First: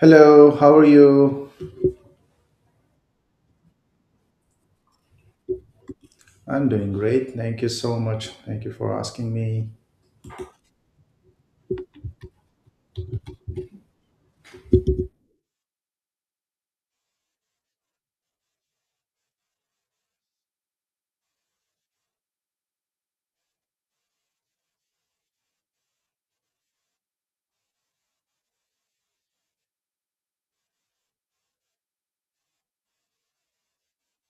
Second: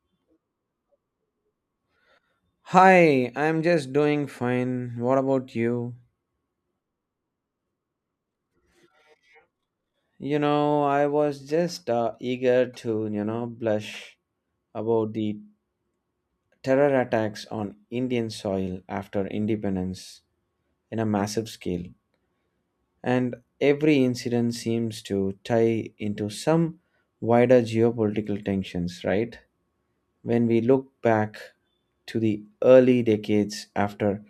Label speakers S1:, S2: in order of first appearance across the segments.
S1: Hello, how are you?
S2: Hi, I'm just doing fine. What about you?
S1: I'm doing great. Thank you so much. Thank you for asking me.
S2: I was just eager to, blush about the terror attacks on Indian soil after independence in a massive scale. And every incident seems to tie into some wider geopolitical tensions, right? When we look back to the early decades after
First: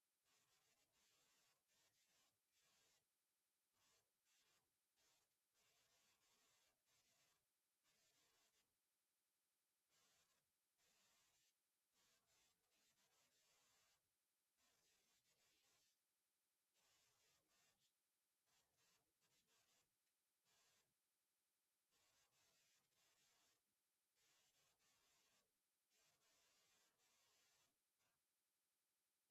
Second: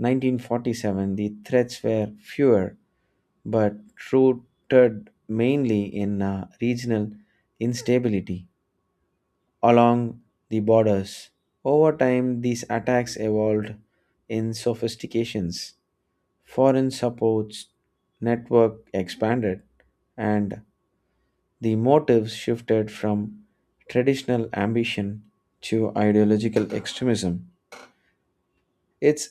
S2: 1947, the threats were fewer but rooted mainly in regional instability along the borders. Over time, these attacks evolved in sophistications. Foreign supports network expanded, and the motives shifted from traditional ambition to ideological extremism. It's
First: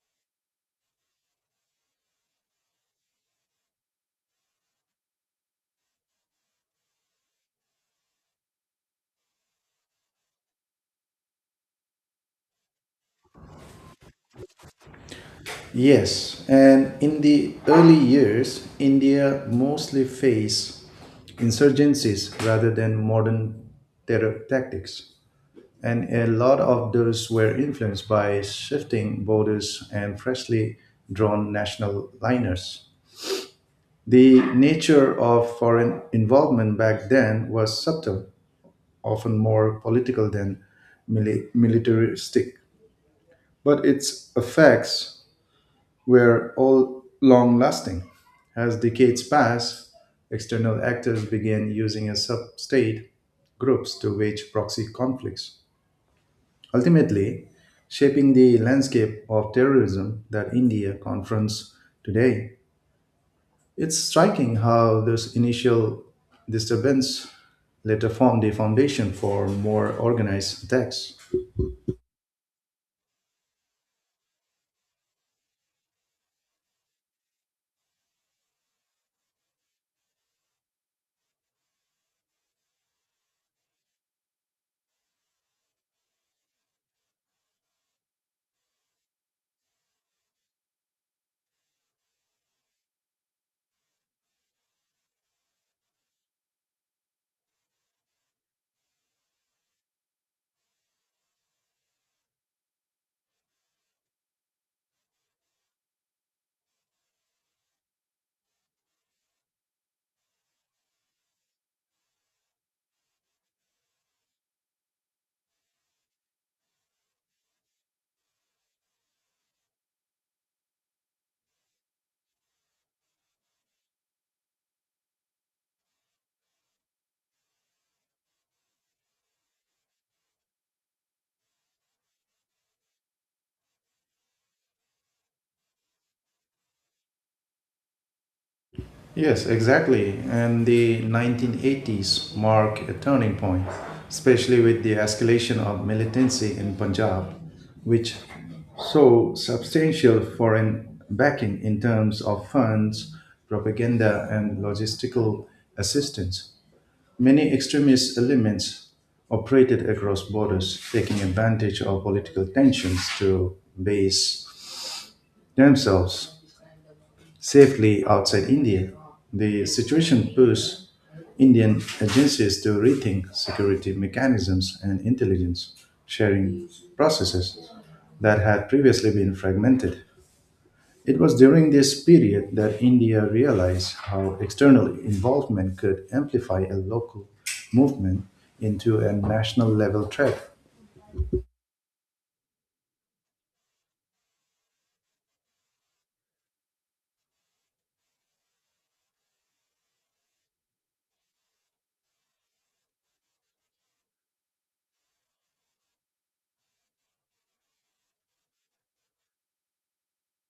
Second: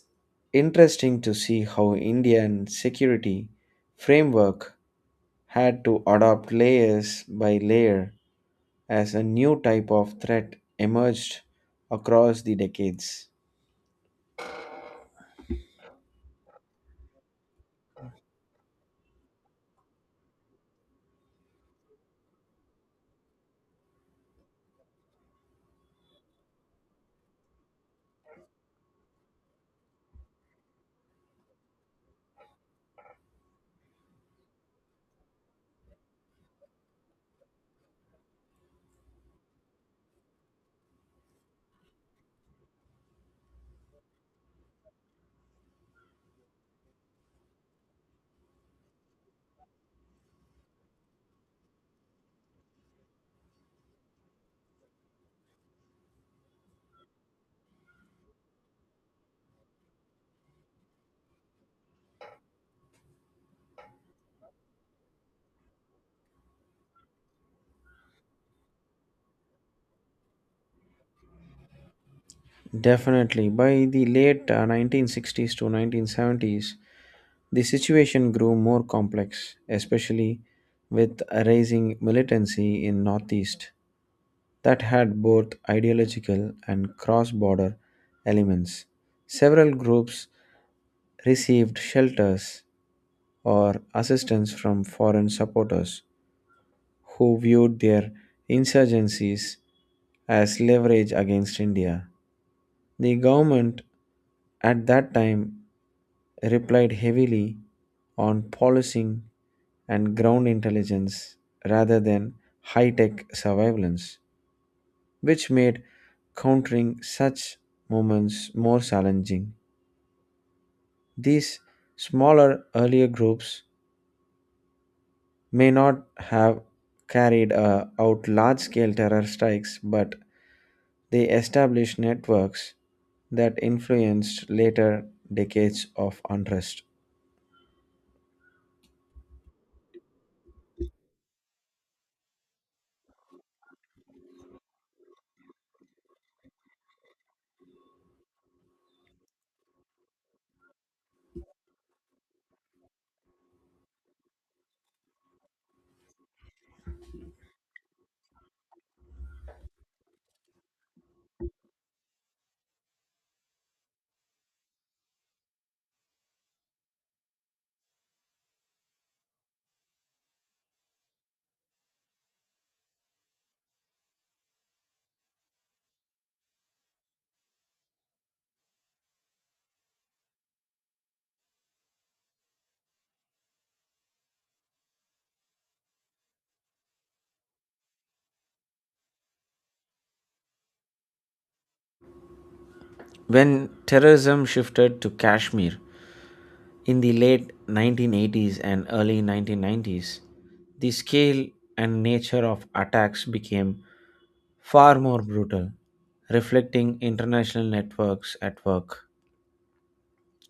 S2: interesting to see how Indian security framework had to adopt layers by layer as a new type of threat emerged across the decades.
S1: Yes, and in the early years, India mostly faced insurgencies rather than modern terror tactics. And a lot of those were influenced by shifting borders and freshly drawn national liners. The nature of foreign involvement back then was subtle often more political than militaristic. But its effects were all long lasting. As decades passed, external actors began using as sub state groups to wage proxy conflicts, ultimately shaping the landscape of terrorism that India confronts today. It's striking how this initial disturbance later formed the foundation for more organized attacks.
S2: Definitely, by the late 1960s to 1970s, the situation grew more complex, especially with a rising militancy in Northeast that had both ideological and cross-border elements. Several groups received shelters or assistance from foreign supporters who viewed their insurgencies as leverage against India. The government at that time replied heavily on policing and ground intelligence rather than high tech surveillance, which made countering such movements more challenging. These smaller earlier groups may not have carried out large scale terror strikes, but they established networks that influenced later decades of unrest.
S1: Yes, exactly. And the 1980s mark a turning point, especially with the escalation of militancy in Punjab, which saw substantial foreign backing in terms of funds, propaganda, and logistical assistance. Many extremist elements operated across borders, taking advantage of political tensions to base themselves safely outside India. The situation pushed Indian agencies to rethink security mechanisms and intelligence sharing processes that had previously been fragmented. It was during this period that India realized how external involvement could amplify a local movement into a national level threat.
S2: When terrorism shifted to Kashmir in the late 1980s and early 1990s, the scale and nature of attacks became far more brutal, reflecting international networks at work.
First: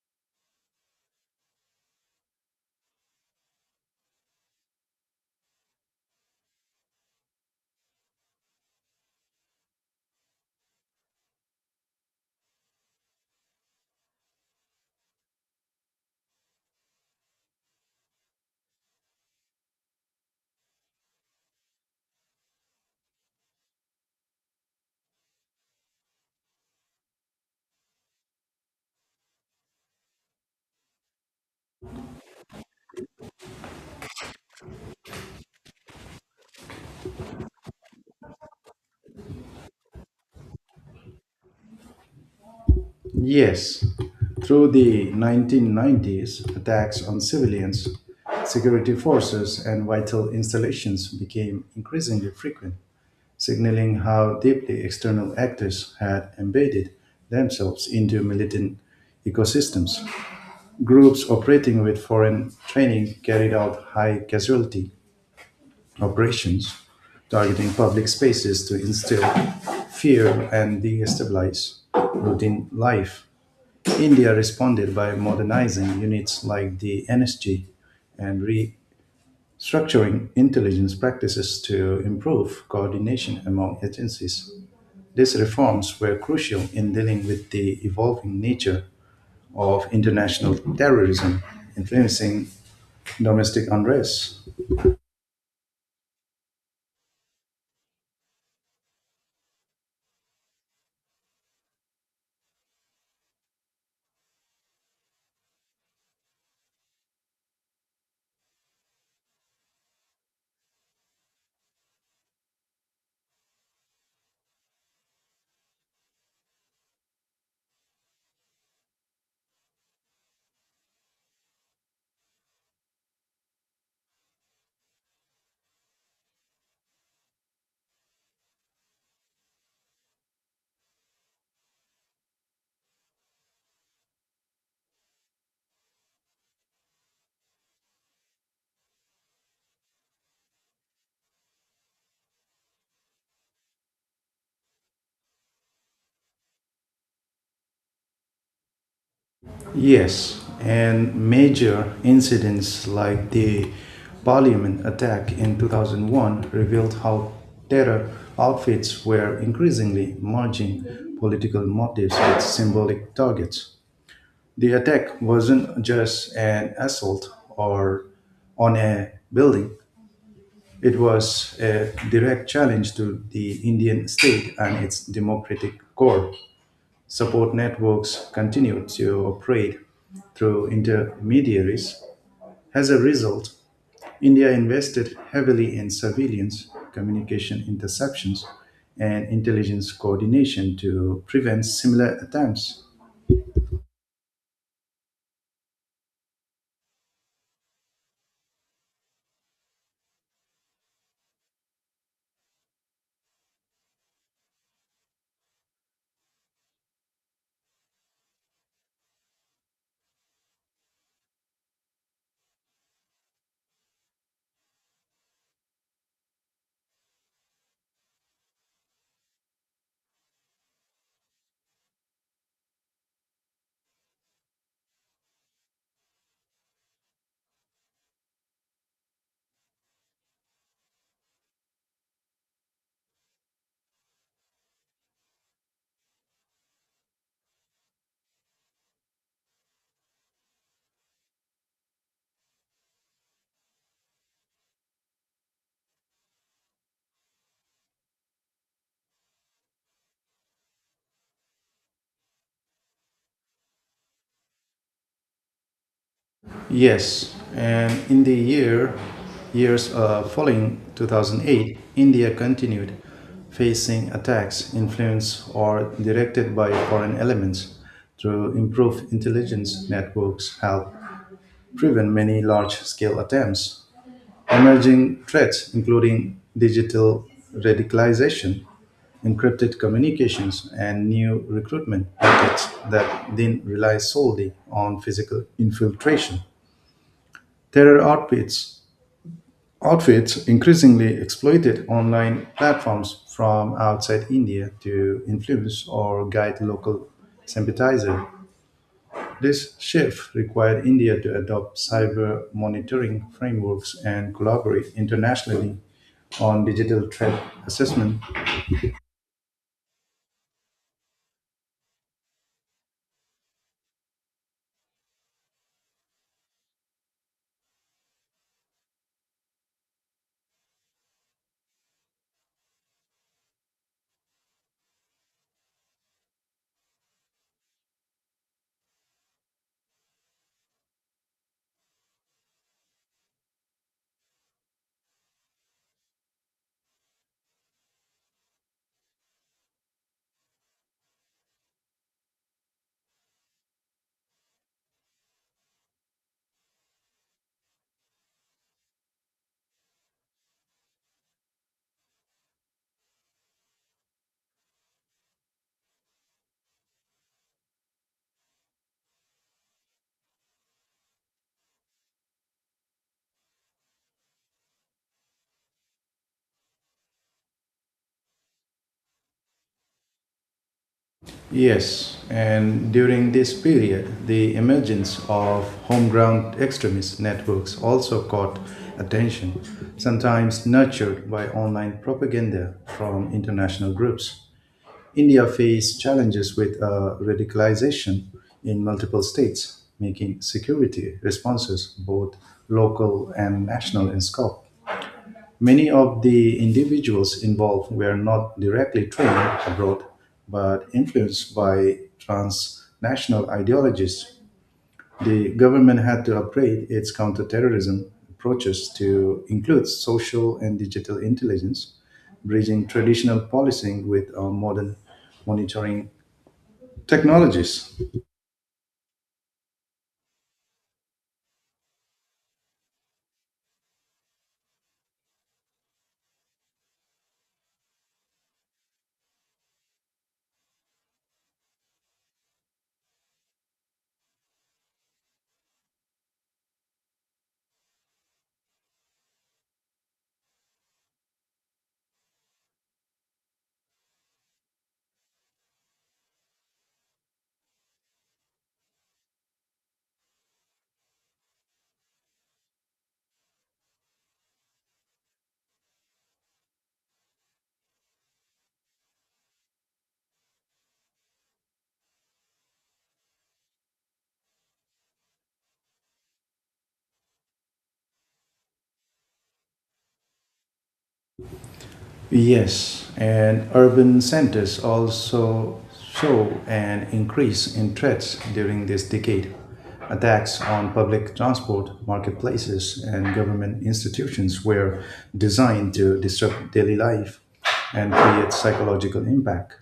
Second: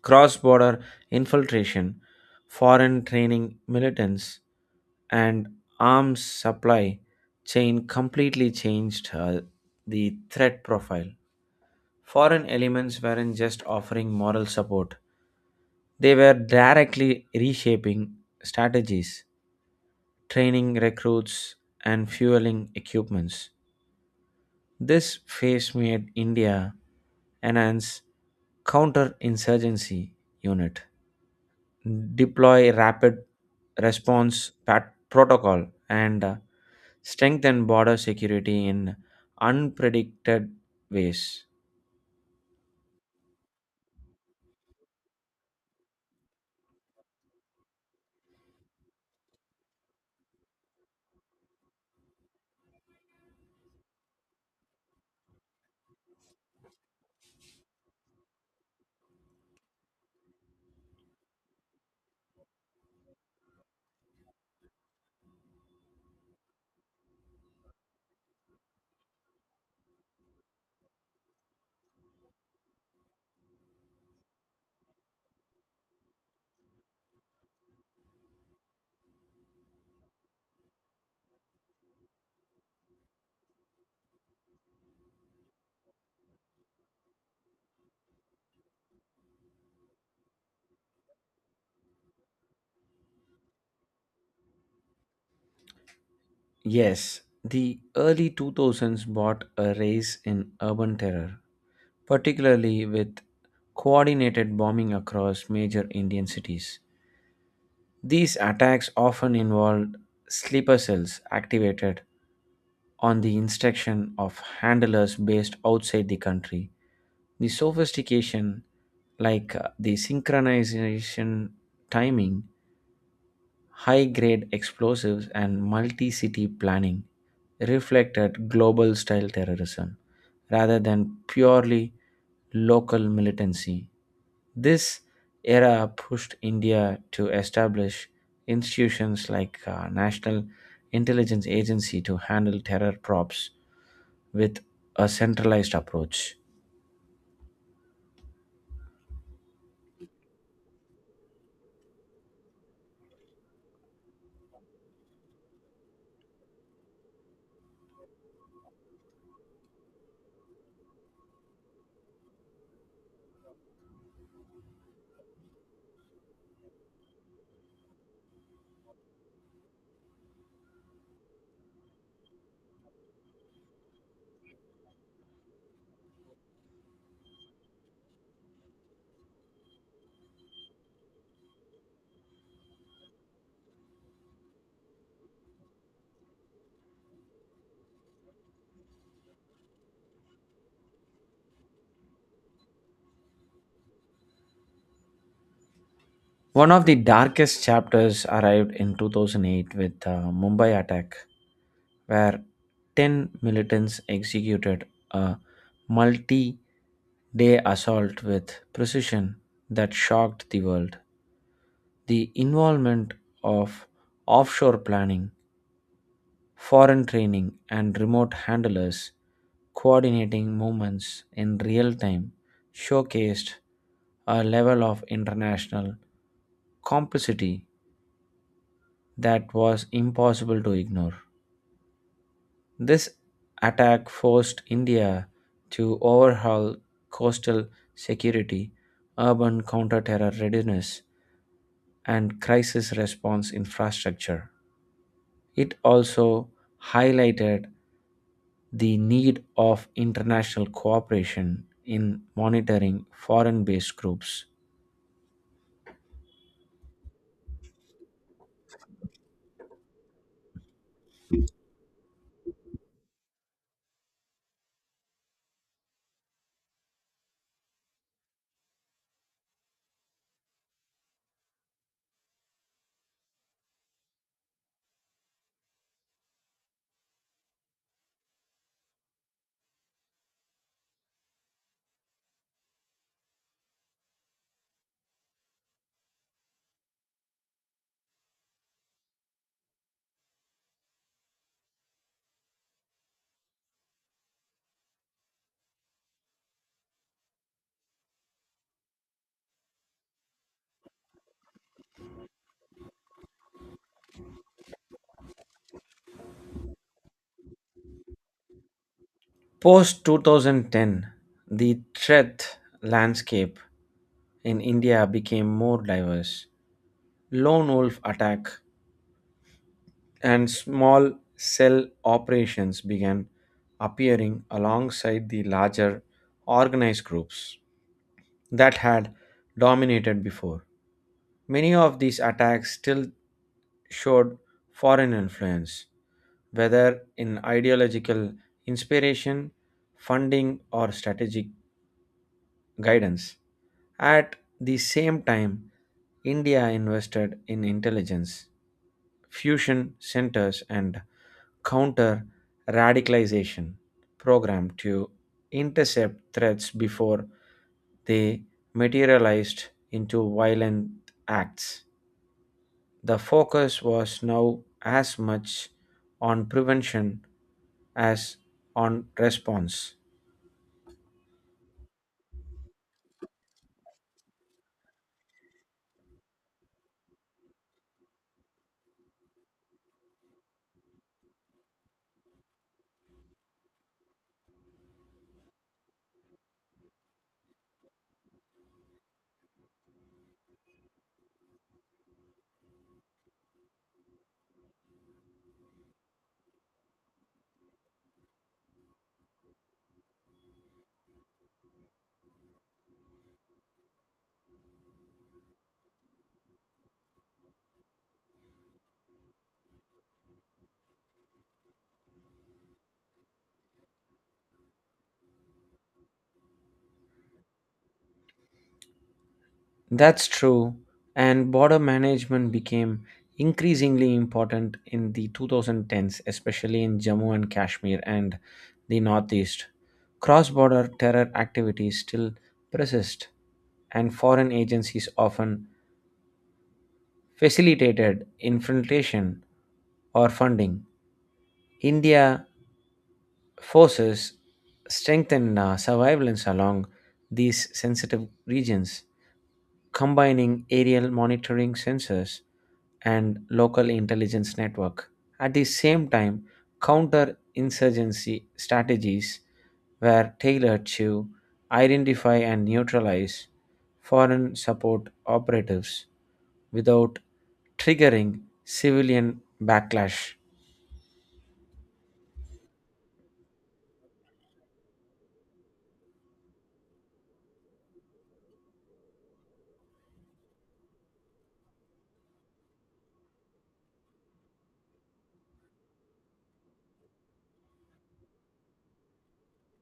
S2: Cross border infiltration, foreign training militants, and arms supply chain completely changed the threat profile. Foreign elements weren't just offering moral support, they were directly reshaping strategies, training recruits, and fueling equipments. This phase made India enhance counterinsurgency unit deploy rapid response protocol and strengthen border security in unpredicted ways.
S1: Yes, through the 1990s, attacks on civilians, security forces, and vital installations became increasingly frequent, signaling how deeply external actors had embedded themselves into militant ecosystems. Groups operating with foreign training carried out high casualty operations, targeting public spaces to instill fear and destabilize routine life. India responded by modernizing units like the NSG and restructuring intelligence practices to improve coordination among agencies. These reforms were crucial in dealing with the evolving nature of international terrorism, influencing domestic unrest.
S2: Yes, the early 2000s brought a rise in urban terror, particularly with coordinated bombing across major Indian cities. These attacks often involved sleeper cells activated on the instruction of handlers based outside the country. The sophistication, like the synchronization timing, high grade explosives, and multi city planning, reflected global style terrorism rather than purely local militancy. This era pushed India to establish institutions like National Intelligence Agency to handle terror props with a centralized approach.
S1: Yes, and major incidents like the parliament attack in 2001 revealed how terror outfits were increasingly merging political motives with symbolic targets. The attack wasn't just an assault or on a building, it was a direct challenge to the Indian state and its democratic core support networks continue to operate through intermediaries. As a result, India invested heavily in surveillance, communication interceptions, and intelligence coordination to prevent similar attempts.
S2: One of the darkest chapters arrived in 2008 with the Mumbai attack, where 10 militants executed a multi day assault with precision that shocked the world. The involvement of offshore planning, foreign training, and remote handlers coordinating movements in real time showcased a level of international complicity that was impossible to ignore. This attack forced India to overhaul coastal security, urban counter-terror readiness, and crisis response infrastructure. It also highlighted the need of international cooperation in monitoring foreign based groups.
S1: Yes, and in the years following 2008, India continued facing attacks influenced or directed by foreign elements through improved intelligence networks help driven many large scale attempts. Emerging threats, including digital radicalization, encrypted communications, and new recruitment methods that then rely solely on physical infiltration. Terror outfits, outfits increasingly exploited online platforms from outside India to influence or guide local sympathizers. This shift required India to adopt cyber monitoring frameworks and collaborate internationally on digital threat assessment.
S2: Post 2010, the threat landscape in India became more diverse. Lone wolf attack and small cell operations began appearing alongside the larger organized groups that had dominated before. Many of these attacks still showed foreign influence, whether in ideological inspiration, funding, or strategic guidance. At the same time, India invested in intelligence fusion centers and counter radicalization program to intercept threats before they materialized into violent acts. The focus was now as much on prevention as on response.
S1: Yes, and during this period, the emergence of homegrown extremist networks also caught attention, sometimes nurtured by online propaganda from international groups. India faced challenges with radicalization in multiple states, making security responses both local and national in scope. Many of the individuals involved were not directly trained abroad, but influenced by transnational ideologies. The government had to upgrade its counterterrorism approaches to include social and digital intelligence, bridging traditional policing with modern monitoring technologies.
S2: That's true, and border management became increasingly important in the 2010s, especially in Jammu and Kashmir and the Northeast. Cross border terror activities still persist, and foreign agencies often facilitated infiltration or funding. India forces strengthened surveillance along these sensitive regions combining aerial monitoring sensors and local intelligence network. At the same time, counter-insurgency strategies were tailored to identify and neutralize foreign support operatives without triggering civilian backlash.
S1: Yes, and urban centers also show an increase in threats during this decade. Attacks on public transport, marketplaces, and government institutions were designed to disrupt daily life and create psychological impact.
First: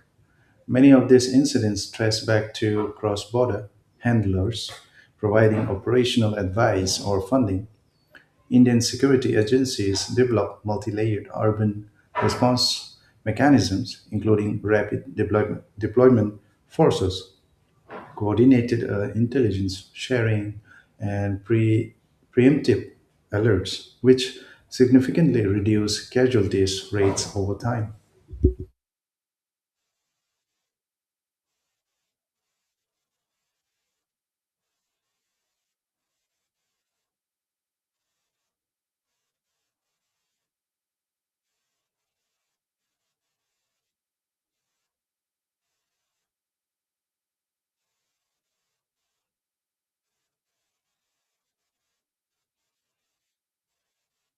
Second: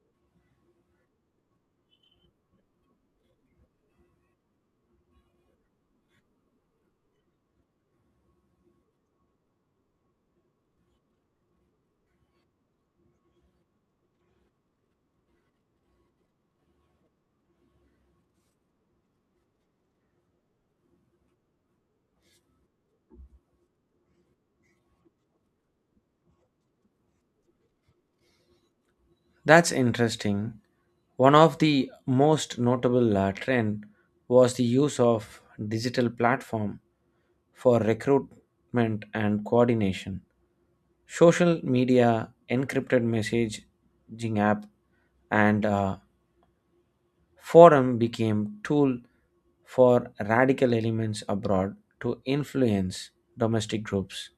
S1: Many of these incidents trace back to cross border handlers providing operational advice or funding Indian security agencies developed multi-layered urban response mechanisms, including rapid deployment forces, coordinated intelligence sharing, and preemptive alerts, which significantly reduce casualties rates over time.
S2: That's interesting. One of the most notable trend was the use of digital platform for recruitment and coordination. Social media, encrypted messaging app, and forum became tool for radical elements abroad to influence domestic groups.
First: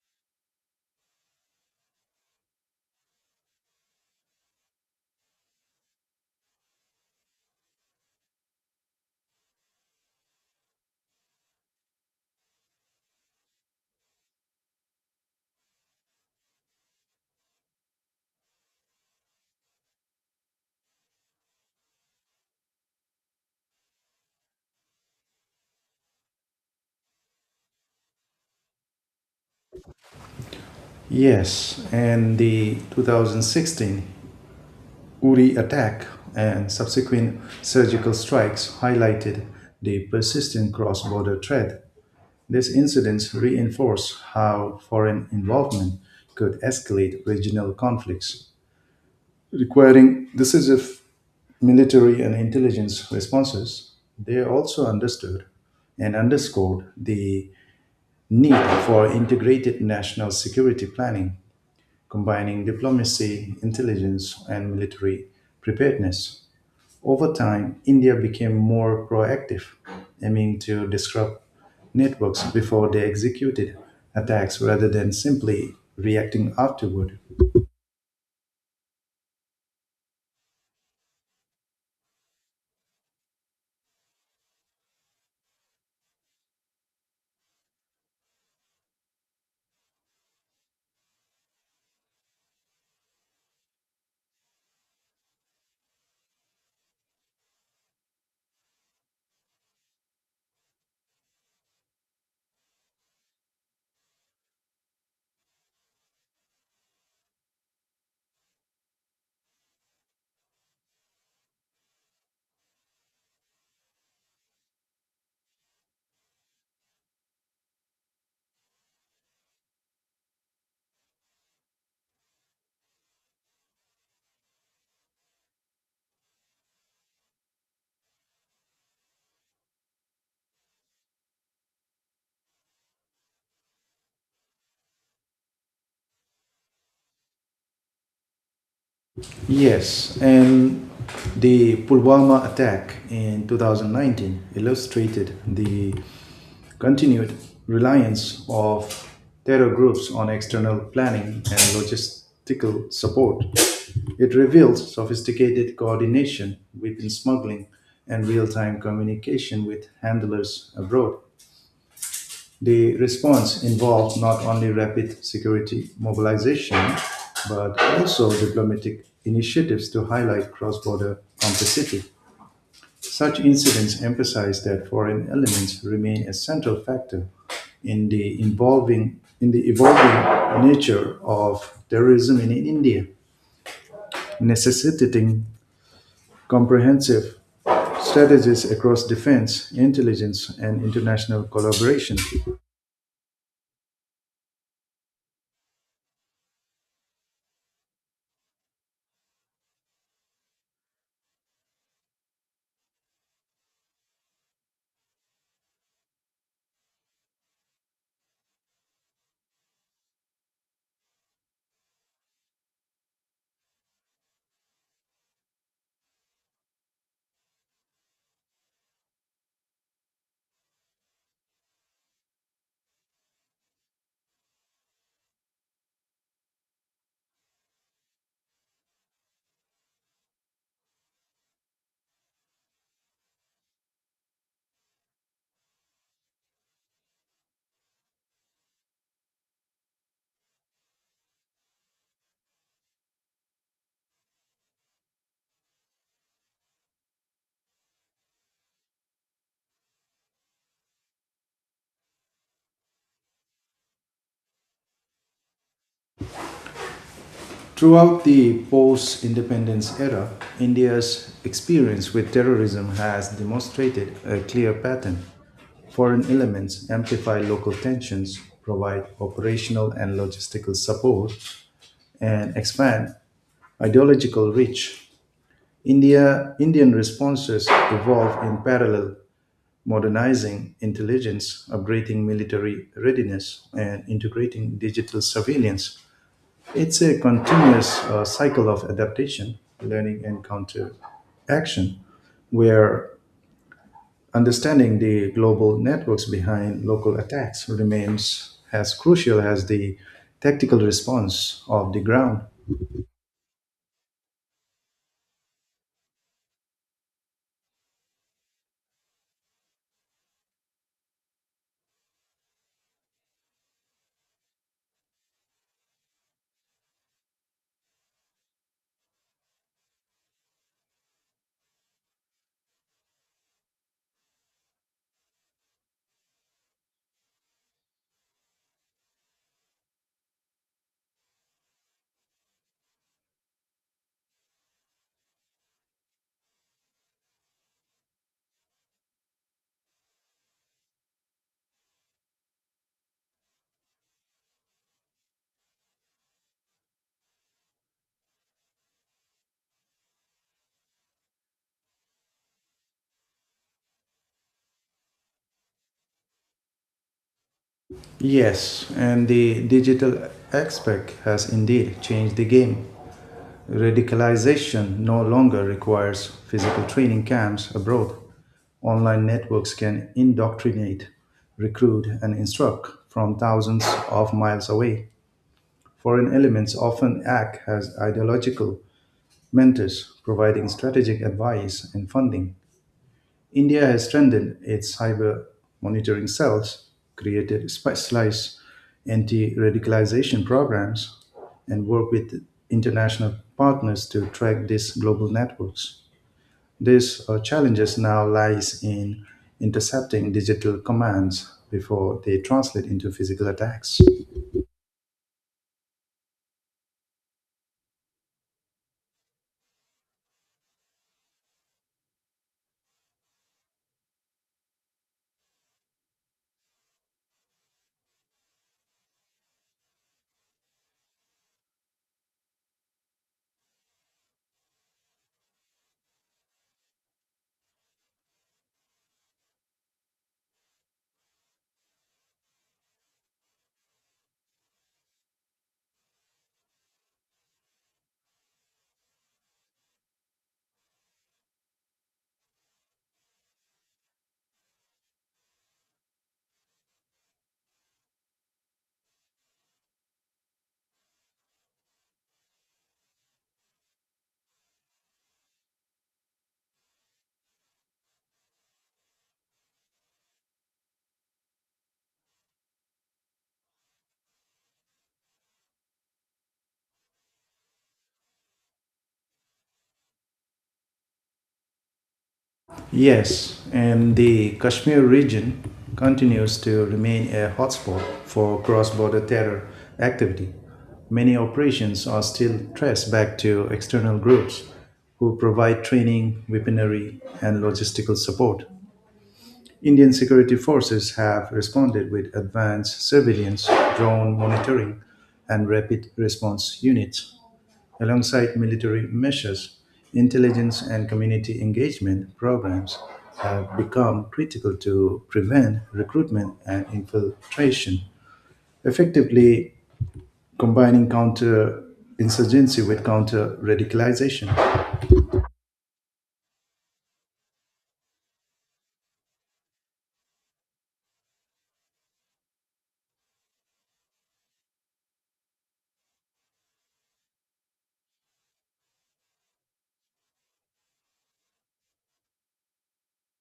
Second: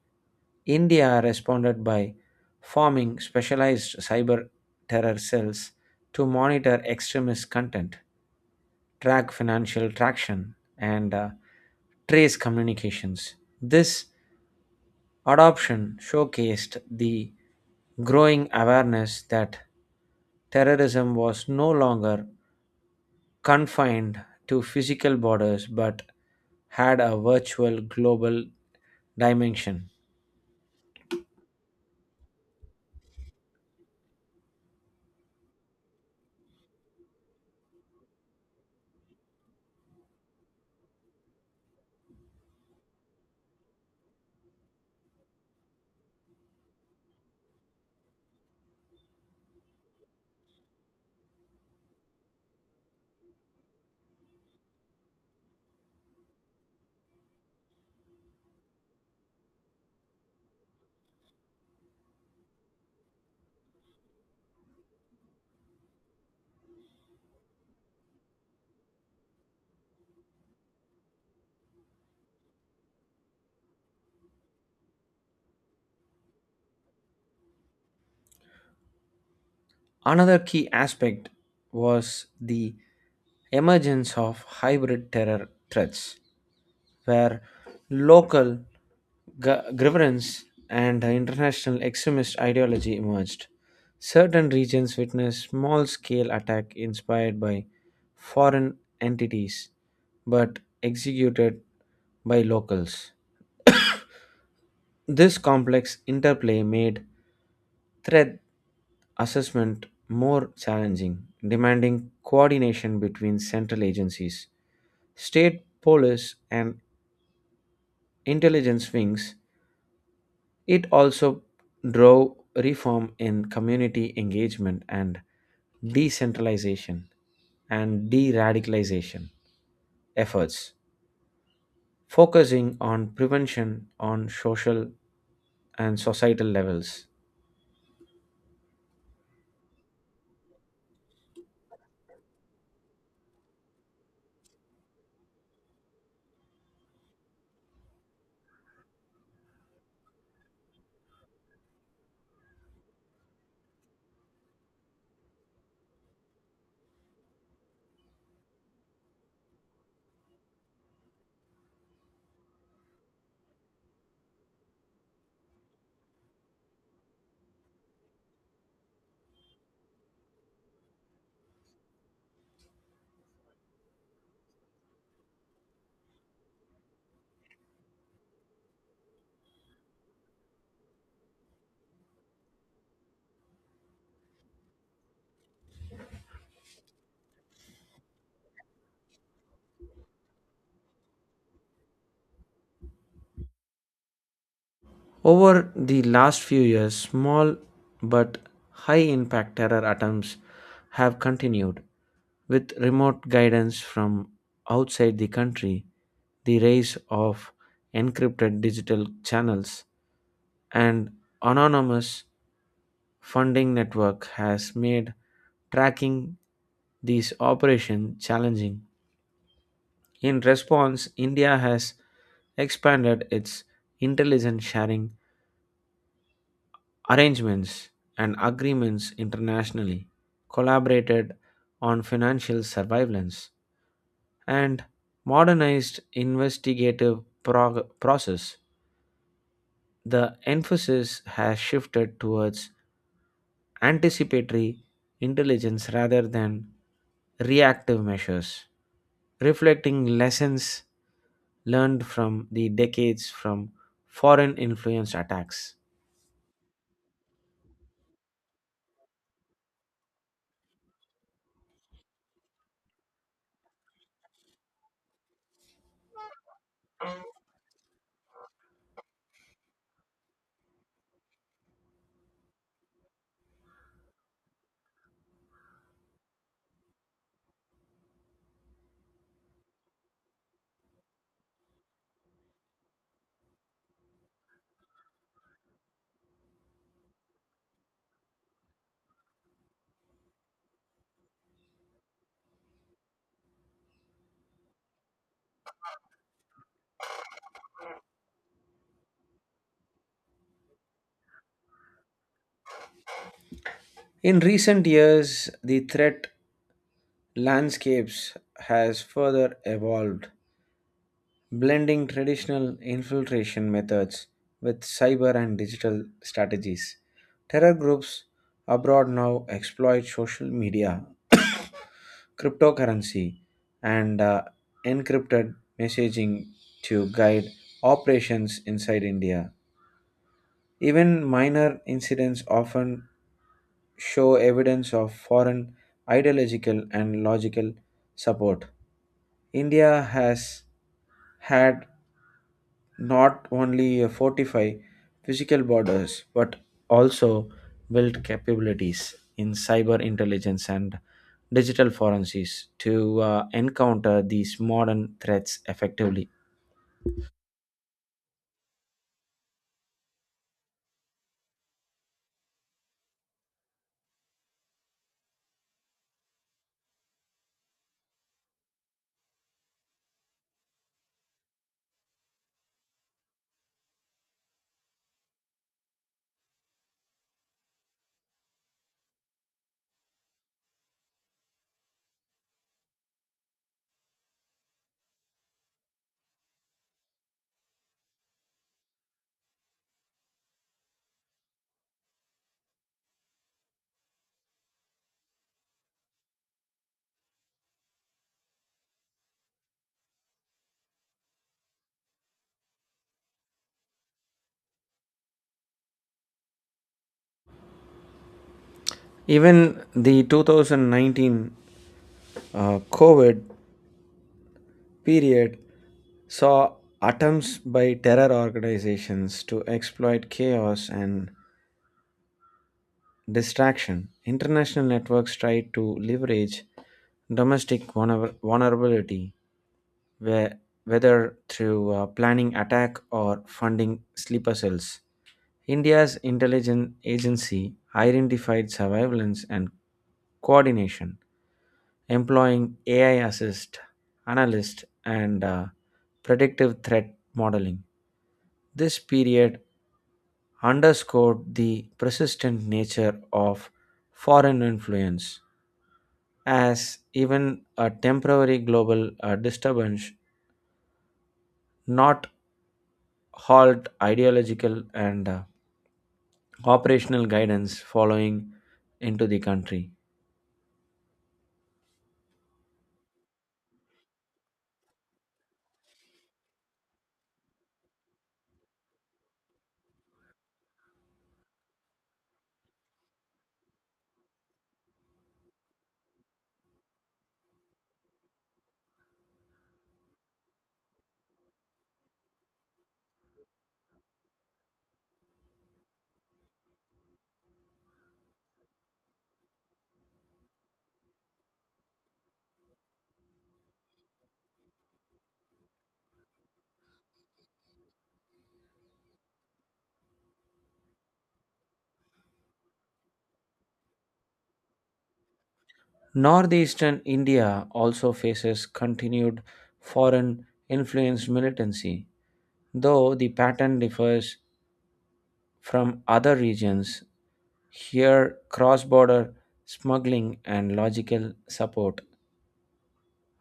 S2: India responded by forming specialized cyber terror cells to monitor extremist content, track financial traction, and trace communications. This adoption showcased the growing awareness that terrorism was no longer confined to physical borders but had a virtual global dimension.
S1: Yes, and the 2016 Uri attack and subsequent surgical strikes highlighted the persistent cross border threat. These incidents reinforce how foreign involvement could escalate regional conflicts, requiring decisive military and intelligence responses. They also understood and underscored the need for integrated national security planning, combining diplomacy, intelligence, and military preparedness. Over time, India became more proactive, aiming to disrupt networks before they executed attacks rather than simply reacting afterward.
S2: Another key aspect was the emergence of hybrid terror threats, where local grievance and international extremist ideology emerged. Certain regions witnessed small scale attack inspired by foreign entities but executed by locals. This complex interplay made threat assessment more challenging, demanding coordination between central agencies, state police, and intelligence wings. It also drove reform in community engagement and decentralization and de radicalization efforts, focusing on prevention on social and societal levels.
S1: Yes, and the Pulwama attack in 2019 illustrated the continued reliance of terror groups on external planning and logistical support. It reveals sophisticated coordination, weapon smuggling, and real time communication with handlers abroad. The response involved not only rapid security mobilization but also diplomatic initiatives to highlight cross-border complicity. Such incidents emphasize that foreign elements remain a central factor in the evolving nature of terrorism in India, necessitating comprehensive strategies across defense, intelligence, and international collaboration.
S2: Over the last few years, small but high impact terror attempts have continued. With remote guidance from outside the country, the rise of encrypted digital channels, and anonymous funding network has made tracking these operations challenging. In response, India has expanded its intelligence sharing arrangements and agreements internationally, collaborated on financial surveillance, and modernized investigative process. The emphasis has shifted towards anticipatory intelligence rather than reactive measures, reflecting lessons learned from the decades from foreign influence attacks.
S1: Throughout the post independence era, India's experience with terrorism has demonstrated a clear pattern. Foreign elements amplify local tensions, provide operational and logistical support, and expand ideological reach. Indian responses evolve in parallel, modernizing intelligence, upgrading military readiness, and integrating digital surveillance it's a continuous cycle of adaptation, learning, and counteraction, where understanding the global networks behind local attacks remains as crucial as the tactical response of the ground.
S2: In recent years, the threat landscapes has further evolved, blending traditional infiltration methods with cyber and digital strategies. Terror groups abroad now exploit social media, cryptocurrency, and encrypted messaging to guide operations inside India. Even minor incidents often show evidence of foreign ideological and logical support. India has had not only a fortified physical borders but also built capabilities in cyber intelligence and digital forensics to encounter these modern threats effectively.
S1: Yes, and the digital aspect has indeed changed the game. Radicalization no longer requires physical training camps abroad. Online networks can indoctrinate, recruit, and instruct from thousands of miles away. Foreign elements often act as ideological mentors, providing strategic advice and funding. India has strengthened its cyber monitoring cells, created specialized anti radicalization programs, and worked with international partners to track these global networks. These challenges now lies in intercepting digital commands before they translate into physical attacks.
S2: Even the 2019 COVID period saw attempts by terror organizations to exploit chaos and distraction. International networks try to leverage domestic vulnerability, where, whether through planning attack or funding sleeper cells. India's intelligence agency identified surveillance and coordination, employing AI assist, analyst, and predictive threat modeling. This period underscored the persistent nature of foreign influence, as even a temporary global disturbance not halt ideological and operational guidance following into the country.
S1: Yes, and the Kashmir region continues to remain a hotspot for cross border terror activity. Many operations are still traced back to external groups who provide training, weaponry, and logistical support. Indian security forces have responded with advanced surveillance, drone monitoring, and rapid response units. Alongside military measures, intelligence and community engagement programs have become critical to prevent recruitment and infiltration, effectively combining counter insurgency with counter radicalization.
S2: Northeastern India also faces continued foreign influence militancy, though the pattern differs from other regions. Here, cross border smuggling and logical support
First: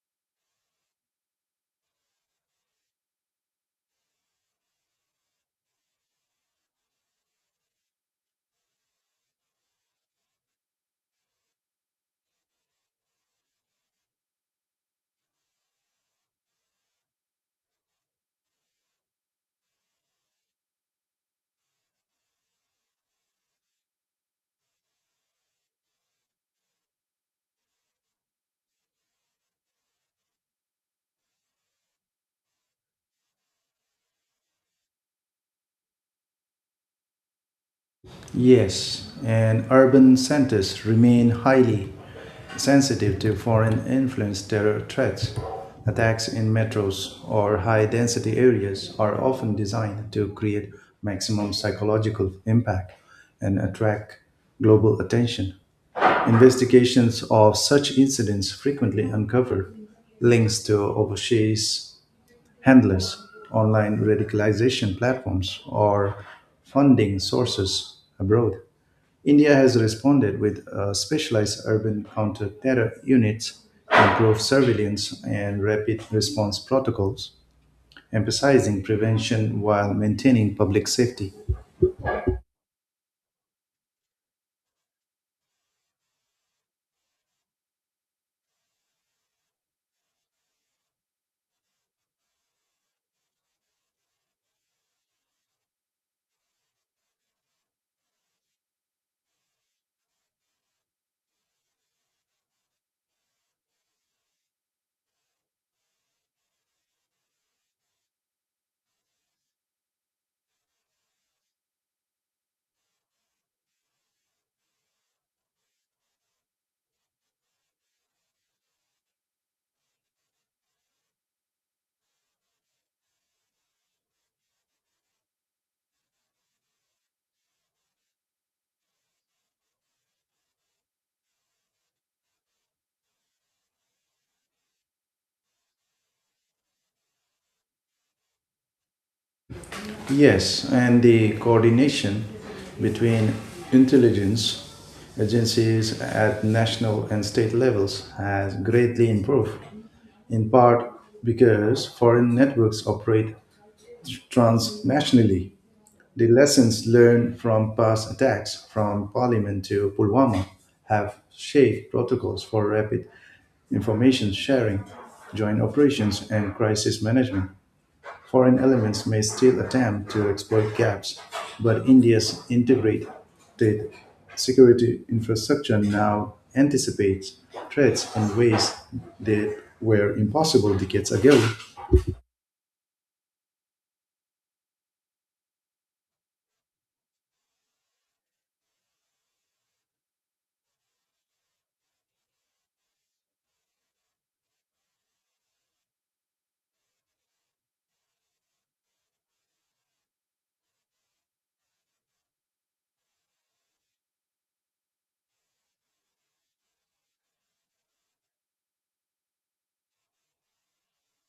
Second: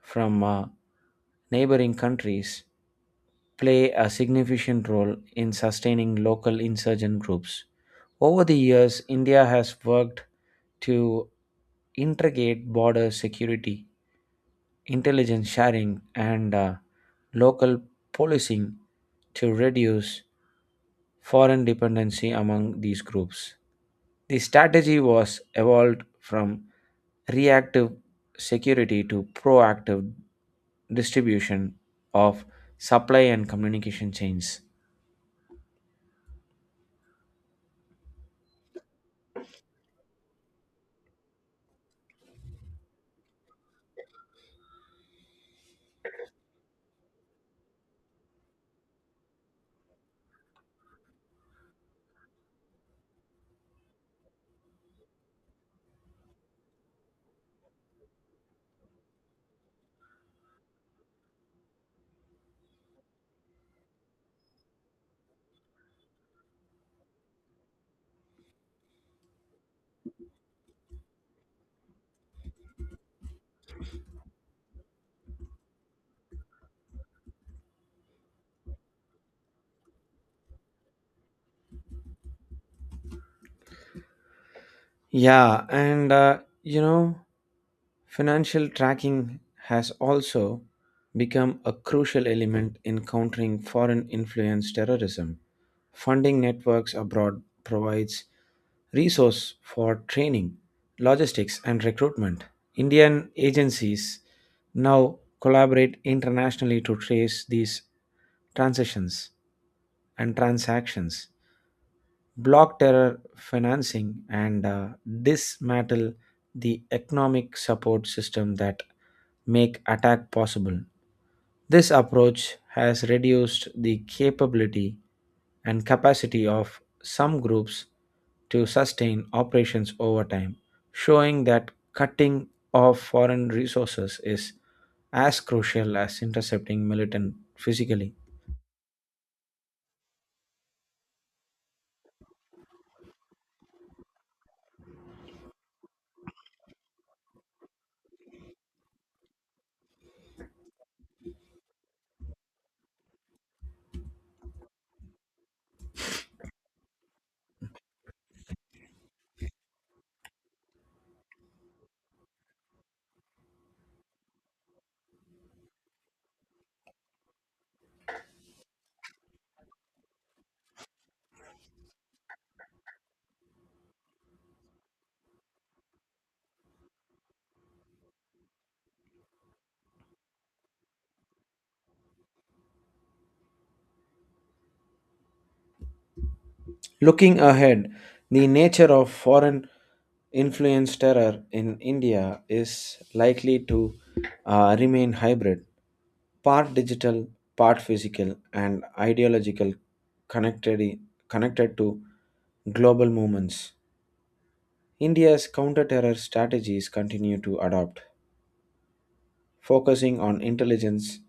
S2: from neighboring countries play a significant role in sustaining local insurgent groups. Over the years, India has worked to integrate border security, intelligence sharing, and local policing to reduce foreign dependency among these groups. The strategy was evolved from reactive security to proactive distribution of supply and communication chains.
S1: Yes, and urban centers remain highly sensitive to foreign influence terror threats. Attacks in metros or high density areas are often designed to create maximum psychological impact and attract global attention. Investigations of such incidents frequently uncover links to overseas handlers, online radicalization platforms, or funding sources abroad. India has responded with specialized urban counter-terror units, improved surveillance, and rapid response protocols, emphasizing prevention while maintaining public safety.
S2: Yeah, and financial tracking has also become a crucial element in countering foreign influence terrorism. Funding networks abroad provides resource for training, logistics and recruitment. Indian agencies now collaborate internationally to trace these transitions and transactions block terror financing and dismantle the economic support system that make attack possible. This approach has reduced the capability and capacity of some groups to sustain operations over time, showing that cutting off foreign resources is as crucial as intercepting militant physically.
S1: Yes, and the coordination between intelligence agencies at national and state levels has greatly improved, in part because foreign networks operate transnationally. The lessons learned from past attacks, from Parliament to Pulwama, have shaped protocols for rapid information sharing, joint operations, and crisis management. Foreign elements may still attempt to exploit gaps, but India's integrated security infrastructure now anticipates threats in ways that were impossible decades ago.
S2: Looking ahead, the nature of foreign influence terror in India is likely to remain hybrid, part digital, part physical, and ideological, connected, connected to global movements. India's counter terror strategies continue to adopt, focusing on intelligence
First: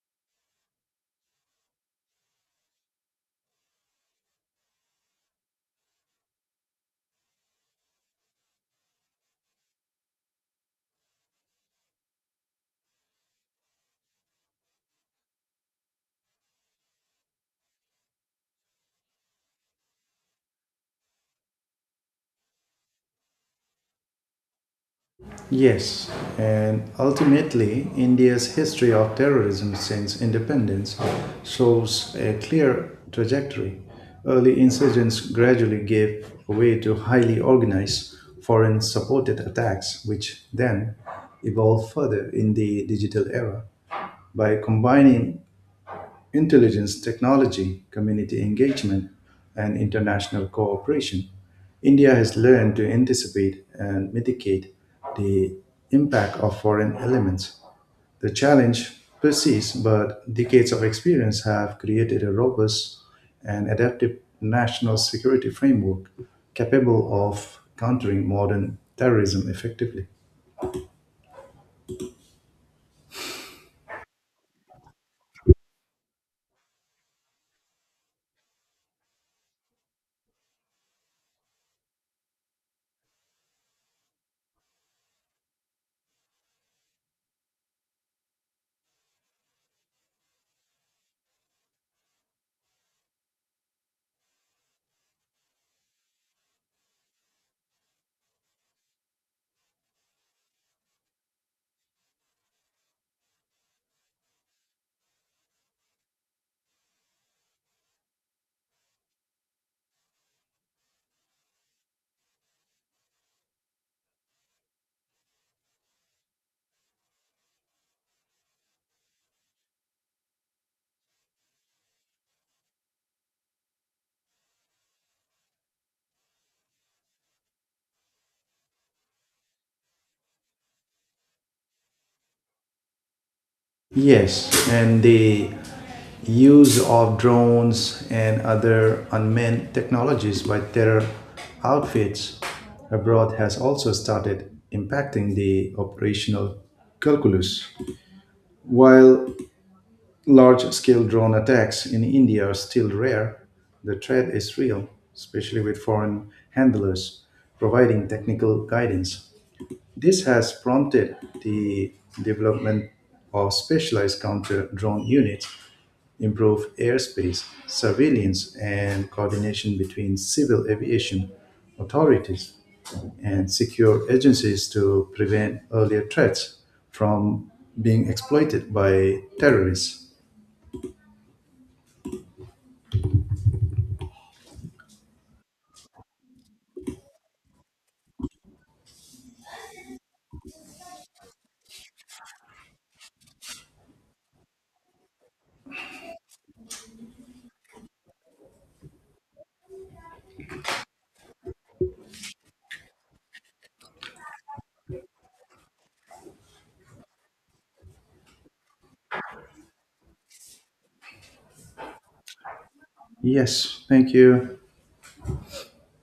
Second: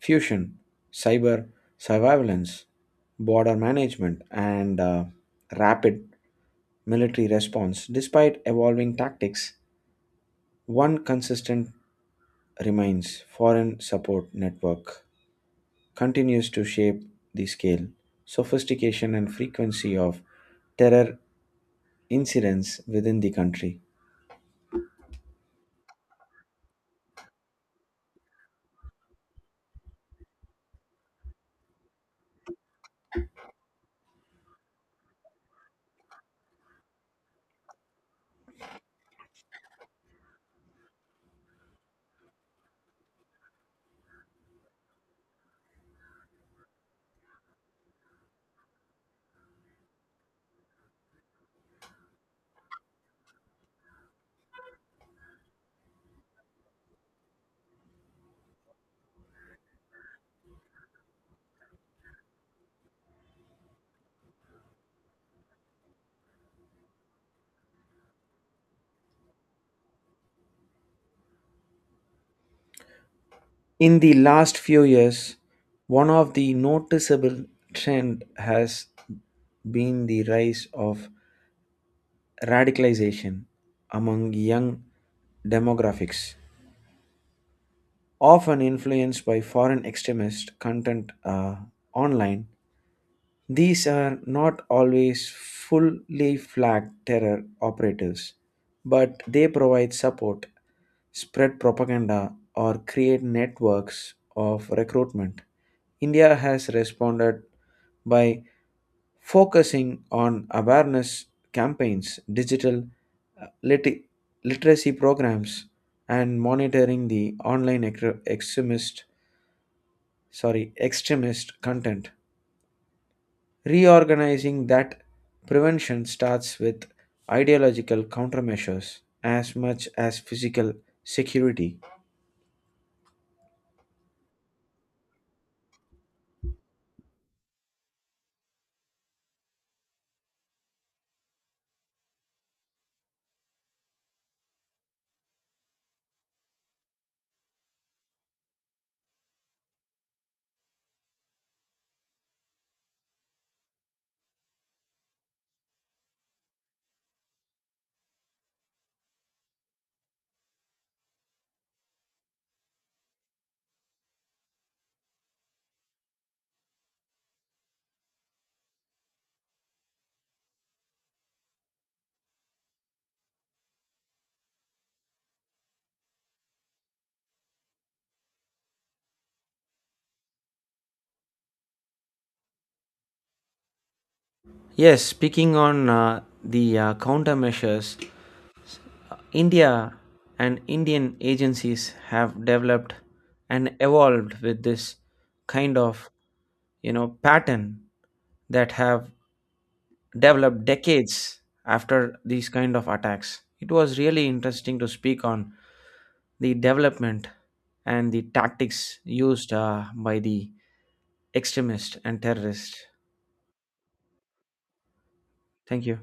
S2: fusion, cyber surveillance, border management, and rapid military response. Despite evolving tactics, one consistent remains foreign support network continues to shape the scale, sophistication, and frequency of terror incidents within the country.
S1: Yes, and ultimately, India's history of terrorism since independence shows a clear trajectory. Early insurgents gradually gave way to highly organized foreign supported attacks, which then evolved further in the digital era. By combining intelligence, technology, community engagement, and international cooperation, India has learned to anticipate and mitigate the impact of foreign elements. The challenge persists, but decades of experience have created a robust and adaptive national security framework capable of countering modern terrorism effectively.
S2: In the last few years, one of the noticeable trend has been the rise of radicalization among young demographics, often influenced by foreign extremist content online. These are not always fully flagged terror operatives, but they provide support spread propaganda, or create networks of recruitment. India has responded by focusing on awareness campaigns, digital uh, lit- literacy programs, and monitoring the online extremist content. Reorganizing that prevention starts with ideological countermeasures as much as physical security.
S1: Yes, and the use of drones and other unmanned technologies by terror outfits abroad has also started impacting the operational calculus. While large scale drone attacks in India are still rare, the threat is real, especially with foreign handlers providing technical guidance. This has prompted the development of specialized counter drone units improve airspace surveillance and coordination between civil aviation authorities and secure agencies to prevent earlier threats from being exploited by terrorists.
S2: Yes, speaking on the countermeasures, India and Indian agencies have developed and evolved with this kind of pattern that have developed decades after these kind of attacks. It was really interesting to speak on the development and the tactics used by the extremist and terrorist.
S1: Yes, thank you.
S2: Thank you.